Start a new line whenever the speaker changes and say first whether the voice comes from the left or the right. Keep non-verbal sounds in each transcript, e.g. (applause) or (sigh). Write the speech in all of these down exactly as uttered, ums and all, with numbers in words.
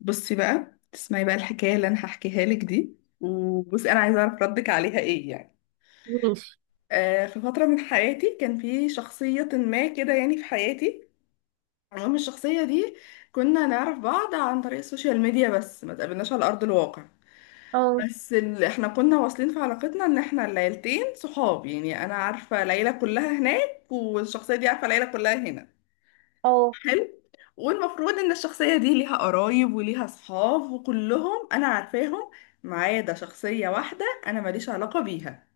left: بصي بقى تسمعي بقى الحكاية اللي أنا هحكيها لك دي. وبصي أنا عايزة أعرف ردك عليها إيه يعني.
right: ماشي.
left: آه في فترة من حياتي كان في شخصية ما كده يعني في حياتي. المهم الشخصية دي كنا نعرف بعض عن طريق السوشيال ميديا، بس ما تقابلناش على أرض الواقع.
right: اه.
left: بس ال... احنا كنا واصلين في علاقتنا ان احنا العيلتين صحاب، يعني انا عارفة العيلة كلها هناك، والشخصية دي عارفة العيلة كلها هنا.
right: اه.
left: حلو. والمفروض ان الشخصية دي ليها قرايب وليها صحاب وكلهم انا عارفاهم، ما عدا شخصية واحدة انا ماليش علاقة بيها.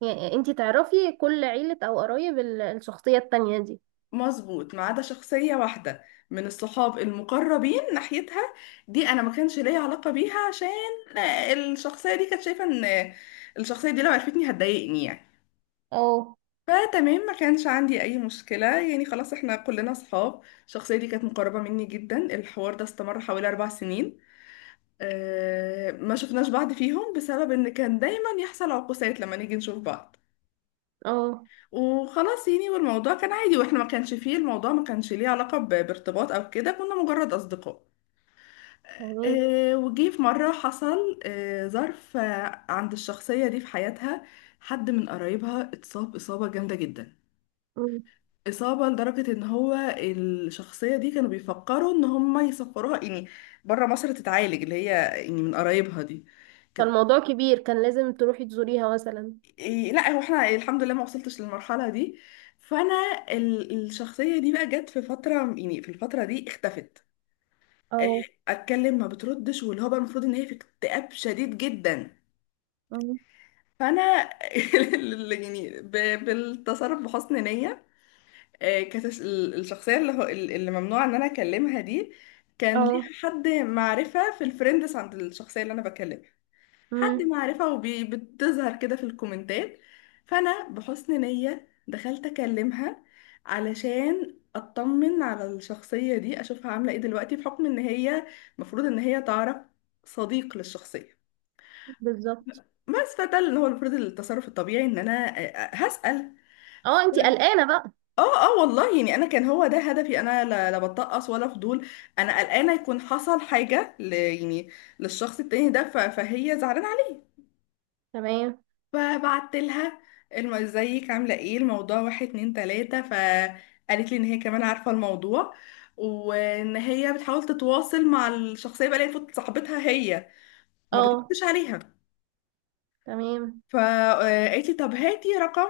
right: يعني انتي تعرفي كل عيلة او قرايب ال- الشخصية التانية دي؟
left: مظبوط، ما عدا شخصية واحدة من الصحاب المقربين ناحيتها. دي انا ما كانش ليا علاقة بيها عشان الشخصية دي كانت شايفة ان الشخصية دي لو عرفتني هتضايقني، يعني.
right: اه.
left: فتمام، ما كانش عندي اي مشكلة، يعني خلاص احنا كلنا صحاب. الشخصية دي كانت مقربة مني جدا. الحوار ده استمر حوالي اربع سنين. آه، ما شفناش بعض فيهم بسبب ان كان دايما يحصل عقوسات لما نيجي نشوف بعض.
right: اه.
left: وخلاص يعني، والموضوع كان عادي، واحنا ما كانش فيه الموضوع ما كانش ليه علاقة ب- بارتباط او كده، كنا مجرد اصدقاء.
right: يعني.
left: آه، وجي في مرة حصل آه، ظرف آه، عند الشخصية دي في حياتها. حد من قرايبها اتصاب إصابة جامدة جدا،
right: مم.
left: إصابة لدرجة إن هو الشخصية دي كانوا بيفكروا إن هم يسفروها، يعني بره مصر تتعالج، اللي هي يعني من قرايبها دي كانت.
right: فالموضوع كبير، كان لازم تروحي تزوريها مثلا.
left: إيه، لا هو احنا الحمد لله ما وصلتش للمرحلة دي. فانا ال- الشخصية دي بقى جت في فترة، يعني في الفترة دي اختفت.
right: اه.
left: إيه، اتكلم ما بتردش، واللي هو بقى المفروض ان هي في اكتئاب شديد جدا.
right: مم.
left: فانا (laughs) اللي يعني ب- بالتصرف بحسن نية. إيه، كانت الش- ال- الشخصية اللي هو ال- اللي ممنوع ان انا اكلمها دي كان
right: اه.
left: ليها حد معرفة في الفريندز عند الشخصية اللي انا بكلمها. حد
right: امم.
left: معرفة وبتظهر كده في الكومنتات. فأنا بحسن نية دخلت أكلمها علشان أطمن على الشخصية دي، أشوفها عاملة إيه دلوقتي بحكم إن هي المفروض إن هي تعرف صديق للشخصية.
right: بالظبط.
left: بس فده اللي هو المفروض التصرف الطبيعي إن أنا آه، آه، هسأل.
right: اه، انتي قلقانة بقى.
left: اه اه والله، يعني انا كان هو ده هدفي، انا لا, لا بتطقص ولا فضول. انا قلقانه يكون حصل حاجه ل يعني للشخص التاني ده ف- فهي زعلانه.
right: تمام.
left: فبعت لها الم... ازيك عامله ايه؟ الموضوع واحد اتنين تلاته. فقالت لي ان هي كمان عارفه الموضوع، وان هي بتحاول تتواصل مع الشخصيه بقى اللي هي المفروض صاحبتها هي، وما
right: اه.
left: بتردش عليها.
right: تمام.
left: فقالت لي طب هاتي رقم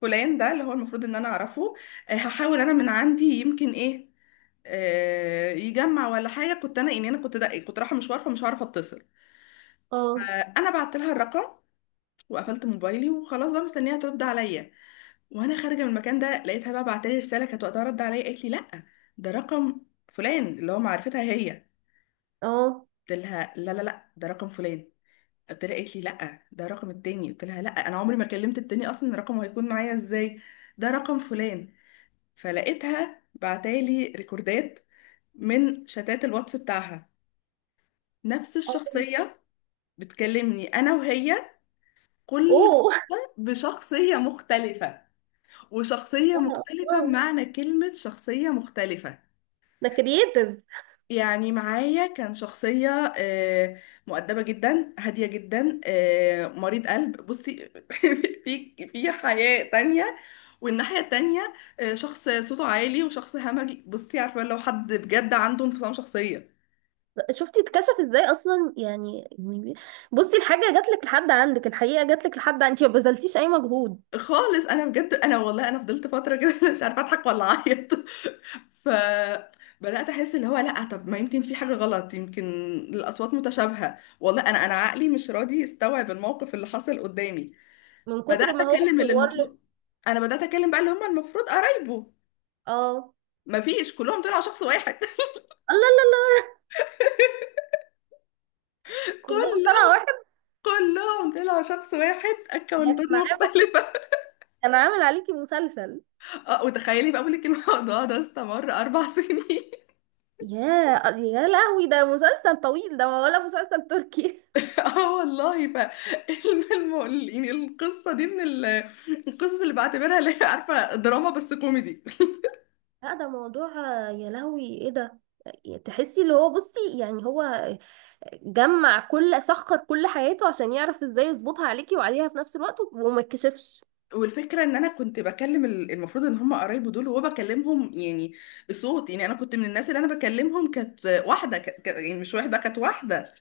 left: فلان، ده اللي هو المفروض ان انا اعرفه. آه، هحاول انا من عندي يمكن ايه آه، يجمع ولا حاجه. كنت انا يعني انا كنت ده كنت رايحه مشوار فمش عارفه اتصل.
right: اه.
left: فانا بعت لها الرقم وقفلت موبايلي وخلاص بقى مستنيها ترد عليا. وانا خارجه من المكان ده لقيتها بقى بعتلي رساله، كانت وقتها رد عليا، قالت لي لا، ده رقم فلان اللي هو معرفتها هي.
right: اه.
left: قلت لها لا لا لا، ده رقم فلان، قلت لها، قالت لي لا، ده رقم التاني، قلت لها لا انا عمري ما كلمت التاني اصلا، رقمه هيكون معايا ازاي؟ ده رقم فلان. فلقيتها بعتالي ريكوردات من شتات الواتس بتاعها، نفس
right: اه.
left: الشخصيه بتكلمني انا وهي، كل
right: اوه (laughs)
left: واحدة بشخصيه مختلفه. وشخصيه
right: آه.
left: مختلفه
right: آه.
left: بمعنى كلمه شخصيه مختلفه.
right: ده كرييتيف.
left: يعني معايا كان شخصية آه، مؤدبة جدا هادية جدا، آه، مريض قلب، بصي (laughs) في في حياة تانية. والناحية التانية آه، شخص صوته عالي وشخص همجي، بصي عارفة لو حد بجد عنده انفصام شخصية.
right: شفتي اتكشف ازاي اصلا؟ يعني يعني بصي، الحاجة جاتلك لحد عندك، الحقيقة جاتلك لحد، انتي ما بذلتيش اي مجهود.
left: خالص. انا بجد، انا والله انا فضلت فترة كده (laughs) مش عارفة اضحك ولا اعيط. ف بدأت أحس اللي هو لأ، طب ما يمكن في حاجة غلط، يمكن الأصوات متشابهة. والله أنا أنا عقلي مش راضي يستوعب الموقف اللي حصل قدامي.
right: من
left: بدات
right: كتر ما هو
left: اكلم اللي
right: مصور لك.
left: المفروض، انا بدات اكلم بقى اللي هم المفروض قرايبه.
right: اه الله.
left: مفيش، كلهم طلعوا شخص واحد.
right: الله.
left: (laughs)
right: كلهم طلع
left: كلهم،
right: واحد.
left: كلهم طلعوا شخص واحد،
right: ده
left: اكونتات
right: كان عامل.
left: مختلفة.
right: كان عامل عليكي مسلسل.
left: اه وتخيلي بقى، بقولك الموضوع (laughs) ده استمر اربع سنين (laughs)
right: يا. يا لهوي، ده مسلسل طويل ده ولا مسلسل تركي؟ (laughs)
left: اه والله. ف الم- الم- يعني القصة دي من ال- القصص اللي بعتبرها اللي هي عارفة دراما بس كوميدي.
right: لا، ده موضوع. يا لهوي، ايه ده؟ تحسي اللي هو بصي يعني هو جمع كل سخر كل حياته عشان يعرف ازاي يظبطها عليكي وعليها في نفس الوقت وما يتكشفش.
left: والفكره ان انا كنت بكلم ال- المفروض ان هم قرايبه دول، وبكلمهم يعني صوت يعني انا كنت من الناس اللي انا بكلمهم كانت واحده ك... ك... يعني مش واحده كانت واحده.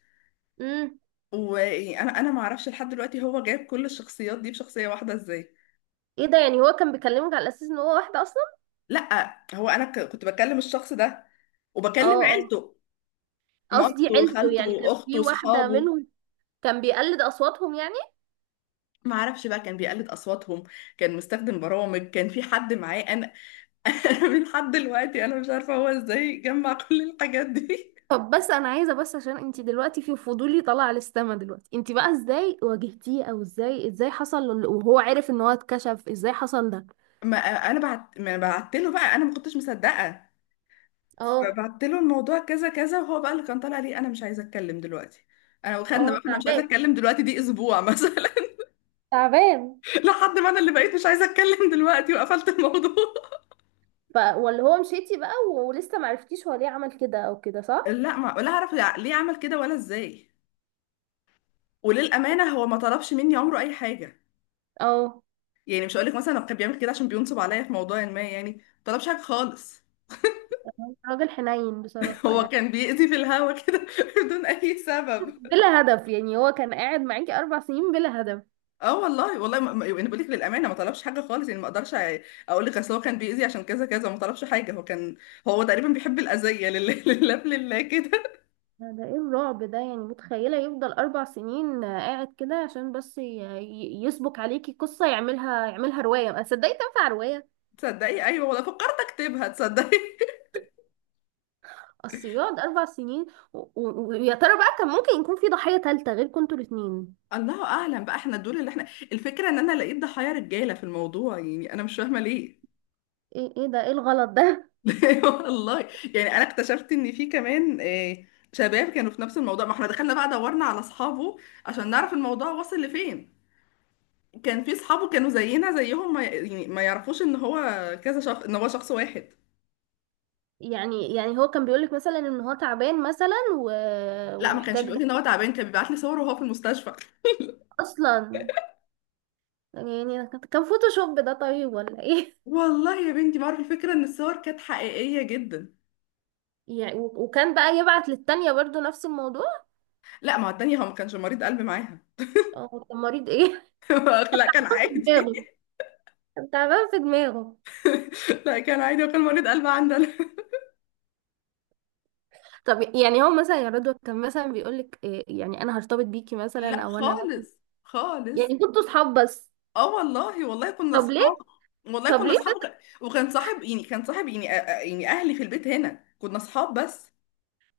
right: امم.
left: وانا انا ما اعرفش لحد دلوقتي هو جايب كل الشخصيات دي بشخصيه واحده ازاي؟
right: ايه ده، يعني هو كان بيكلمك على اساس ان هو واحده اصلا؟
left: لا هو انا ك... كنت بكلم الشخص ده،
right: اه
left: وبكلم
right: اه.
left: عيلته،
right: قصدي
left: مامته
right: عيلته، يعني
left: خالته
right: كان في
left: اخته
right: واحده
left: صحابه.
right: منهم؟ كان بيقلد اصواتهم يعني؟
left: ما اعرفش بقى كان بيقلد اصواتهم. كان مستخدم برامج، كان في حد معاه، انا (laughs) من لحد دلوقتي انا مش عارفه هو ازاي جمع كل الحاجات دي.
right: طب بس انا عايزه بس عشان انت دلوقتي في فضولي طالع على السما دلوقتي، انت بقى ازاي واجهتيه، او ازاي ازاي حصل ل- وهو عرف ان هو اتكشف ازاي حصل ده؟
left: ما انا بعت ما بعت له بقى، انا ما كنتش مصدقه.
right: اه
left: فبعت له الموضوع كذا كذا، وهو بقى اللي كان طالع لي انا مش عايزه اتكلم دلوقتي. انا وخدنا
right: اه.
left: بقى انا مش عايزه
right: تعبان.
left: اتكلم دلوقتي دي اسبوع مثلا (laughs)
right: تعبان.
left: لحد ما انا اللي بقيت مش عايزه اتكلم دلوقتي، وقفلت الموضوع.
right: ف ولا هو مشيتي بقى ولسه معرفتيش هو ليه عمل كده او كده
left: (laughs)
right: صح؟
left: لا ما ولا اعرف يع- ليه عمل كده ولا ازاي. وللامانه هو ما طلبش مني عمره اي حاجه.
right: اه.
left: يعني مش هقول لك مثلا هو كان بيعمل كده عشان بينصب عليا في موضوع ما، يعني ما طلبش حاجه خالص.
right: راجل حنين بصراحه
left: (laughs) هو
right: يعني.
left: كان بيأذي في الهوا كده (laughs) بدون اي سبب.
right: بلا هدف يعني، هو كان قاعد معاكي اربع سنين بلا هدف.
left: اه والله والله ما... ما- انا بقول لك للامانه ما طلبش حاجه خالص، يعني ما اقدرش اقول لك اصل هو كان بيأذي عشان كذا كذا. ما طلبش حاجه. هو كان هو تقريبا بيحب الاذيه لله (laughs) لله لله كده.
right: ده ده ايه الرعب ده؟ يعني متخيلة يفضل اربع سنين آه، قاعد كده عشان بس ي- ي- يسبك عليكي قصة، يعملها يعملها رواية، ما صدقي تنفع رواية.
left: تصدقي، ايوه والله فكرت اكتبها تصدقي (laughs)
right: اصل يقعد اربع سنين و- و- ويا ترى بقى كان ممكن يكون في ضحية تالتة غير كنتوا الاتنين؟
left: الله اعلم بقى. احنا دول اللي احنا. الفكره ان انا لقيت ضحايا رجاله في الموضوع، يعني انا مش فاهمه ليه.
right: ايه ايه ده، ايه الغلط ده؟
left: (laughs) والله، يعني انا اكتشفت ان في كمان آه، شباب كانوا في نفس الموضوع. ما احنا دخلنا بقى دورنا على اصحابه عشان نعرف الموضوع وصل لفين. كان في صحابه كانوا زينا زيهم، ما يعني ما يعرفوش ان هو كذا شخص، ان هو شخص واحد.
right: (laughs) يعني يعني هو كان بيقولك مثلا ان هو تعبان مثلا و...
left: لا ما كانش
right: ومحتاج
left: بيقول
right: بقى؟
left: لي ان هو تعبان، كان بيبعت لي صور وهو في المستشفى.
right: اصلا يعني كان فوتوشوب ده طيب ولا ايه؟
left: والله يا بنتي بعرف. الفكره ان الصور كانت حقيقيه جدا.
right: (laughs) يعني و- وكان بقى يبعت للتانية برضو نفس الموضوع؟
left: لا، ما هو التانية هو ما كانش مريض قلب معاها
right: اه، طب مريض ايه؟
left: (laughs) لا كان
right: (laughs)
left: عادي.
right: دماغه تعبان في دماغه.
left: لا كان عادي، وكان مريض قلب عندنا (laughs)
right: طب يعني هو مثلا يا رضوى كان مثلا بيقولك إيه؟ يعني انا هرتبط بيكي مثلا
left: لا
right: او انا مثلا.
left: خالص. خالص.
right: يعني كنتوا صحاب بس؟
left: اه والله والله كنا
right: طب
left: اصحاب.
right: ليه؟
left: والله
right: طب
left: كنا
right: ليه
left: اصحاب.
right: بس؟
left: وك- وكان صاحب يعني كان صاحب، يعني أ- أ- يعني اهلي في البيت هنا كنا اصحاب بس.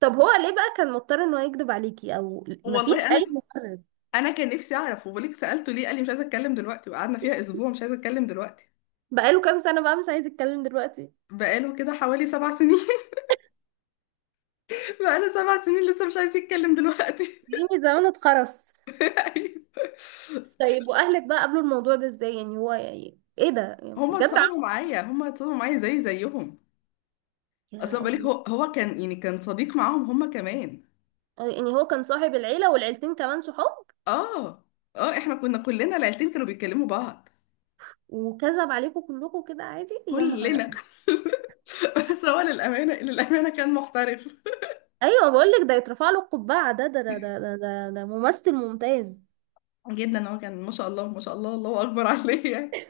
right: طب هو ليه بقى كان مضطر ان هو يكذب عليكي او مفيش
left: والله انا
right: اي مبرر؟
left: انا كان نفسي اعرف. وبوليك، سالته ليه قال لي مش عايزه اتكلم دلوقتي، وقعدنا فيها اسبوع مش عايزه اتكلم دلوقتي.
right: بقاله كام سنة بقى مش عايز يتكلم دلوقتي؟
left: بقاله كده حوالي سبع سنين (laughs) بقاله سبع سنين لسه مش عايز يتكلم دلوقتي.
right: يعني زمانه اتخرس.
left: (laughs) أيوة.
right: طيب، واهلك بقى قبلوا الموضوع ده ازاي؟ يعني هو يعني ايه ده؟ يعني
left: هما
right: بجد
left: اتصدموا
right: عم-
left: معايا، هما اتصدموا معايا زي زيهم.
right: يا
left: اصلا بالك،
right: الله.
left: هو هو كان يعني كان صديق معاهم هما كمان.
right: يعني هو كان صاحب العيلة، والعيلتين كمان صحاب.
left: اه اه احنا كنا كلنا، العيلتين كانوا بيتكلموا بعض.
right: وكذب عليكم كلكم كده عادي، يا
left: كلنا
right: نهار.
left: (laughs) بس هو للامانه للامانه كان محترف.
right: ايوه بقول لك، ده يترفع له القبعه. ده ده ده ده ده, ده, ده ممثل ممتاز.
left: (laughs) جدا. هو كان، ما شاء الله ما شاء الله، الله اكبر عليه يعني.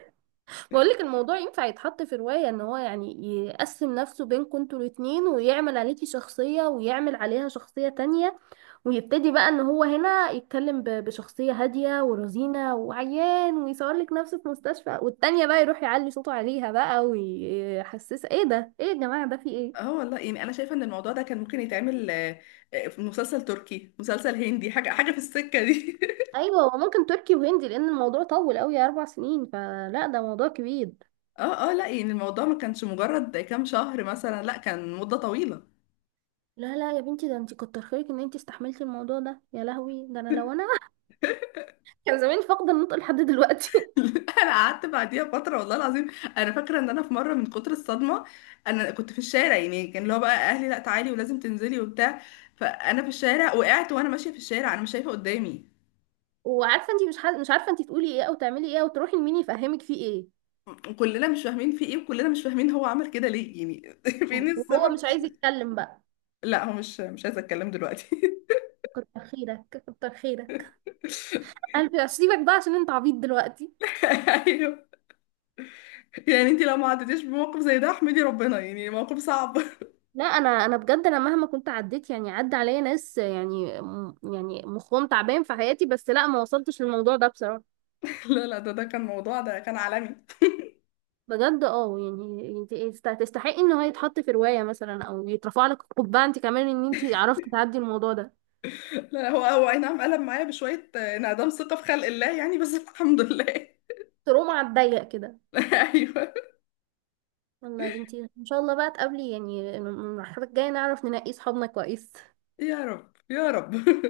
right: بقول لك الموضوع ينفع يتحط في روايه، ان هو يعني يقسم نفسه بينكم انتوا الاتنين، ويعمل عليكي شخصيه ويعمل عليها شخصيه تانية، ويبتدي بقى ان هو هنا يتكلم ب- بشخصيه هاديه ورزينه وعيان، ويصور لك نفسه في مستشفى، والتانية بقى يروح يعلي صوته عليها بقى ويحسسها ايه ده، ايه يا جماعه ده في ايه.
left: اه والله، يعني انا شايفه ان الموضوع ده كان ممكن يتعمل آه، آه، في مسلسل تركي، مسلسل هندي، حاجه حاجه في السكه دي (laughs)
right: ايوه، وممكن تركي وهندي لان الموضوع طول قوي اربع سنين، فلا ده موضوع كبير.
left: اه اه لا يعني الموضوع ما كانش مجرد كام شهر مثلا، لا كان مده طويله.
right: لا لا يا بنتي، ده انت كتر خيرك ان انت استحملتي الموضوع ده. يا لهوي، ده انا لو انا (laughs) كان زماني فاقده النطق لحد دلوقتي (laughs)
left: (laughs) انا قعدت بعديها فتره، والله العظيم انا فاكره ان انا في مره من كتر الصدمه، انا كنت في الشارع، يعني كان اللي هو بقى اهلي لا تعالي ولازم تنزلي وبتاع، فانا في الشارع وقعت وانا ماشيه في الشارع انا مش شايفه قدامي.
right: وعارفه انت مش ح... مش عارفه انت تقولي ايه او تعملي ايه او تروحي لمين يفهمك فيه ايه.
left: وكلنا مش فاهمين في ايه، وكلنا مش فاهمين هو عمل كده ليه، يعني (laughs) فين
right: وهو
left: السبب؟
right: مش عايز يتكلم بقى.
left: لا، هو مش مش عايزه اتكلم دلوقتي.
right: كتر خيرك. كتر خيرك.
left: (laughs)
right: (laughs) انا سيبك بقى عشان انت عبيط دلوقتي.
left: ايوه. يعني انت لو ما عدتيش بموقف زي ده احمدي ربنا، يعني موقف صعب (laughs)
right: لا، انا انا بجد، انا مهما كنت عديت يعني عدى عليا ناس يعني م- يعني مخهم تعبان في حياتي، بس لا ما وصلتش للموضوع ده بصراحه.
left: لا لا، ده ده كان موضوع، ده كان عالمي.
right: بجد اه، يعني انت يست- تستحقي ان هو يتحط في رواية مثلا، او يترفع لك القبعة. انت كمان ان انت عرفتي تعدي الموضوع ده.
left: لا، هو هو اي نعم قلب معايا بشويه، آه، انعدام ثقه في خلق الله، يعني بس الحمد لله (laughs)
right: تقوم على الضيق كده.
left: ايوه.
right: والله يا بنتي، ان شاء الله بقى تقابلي يعني المرحلة الجاية نعرف ننقي صحابنا كويس.
left: يا رب يا رب.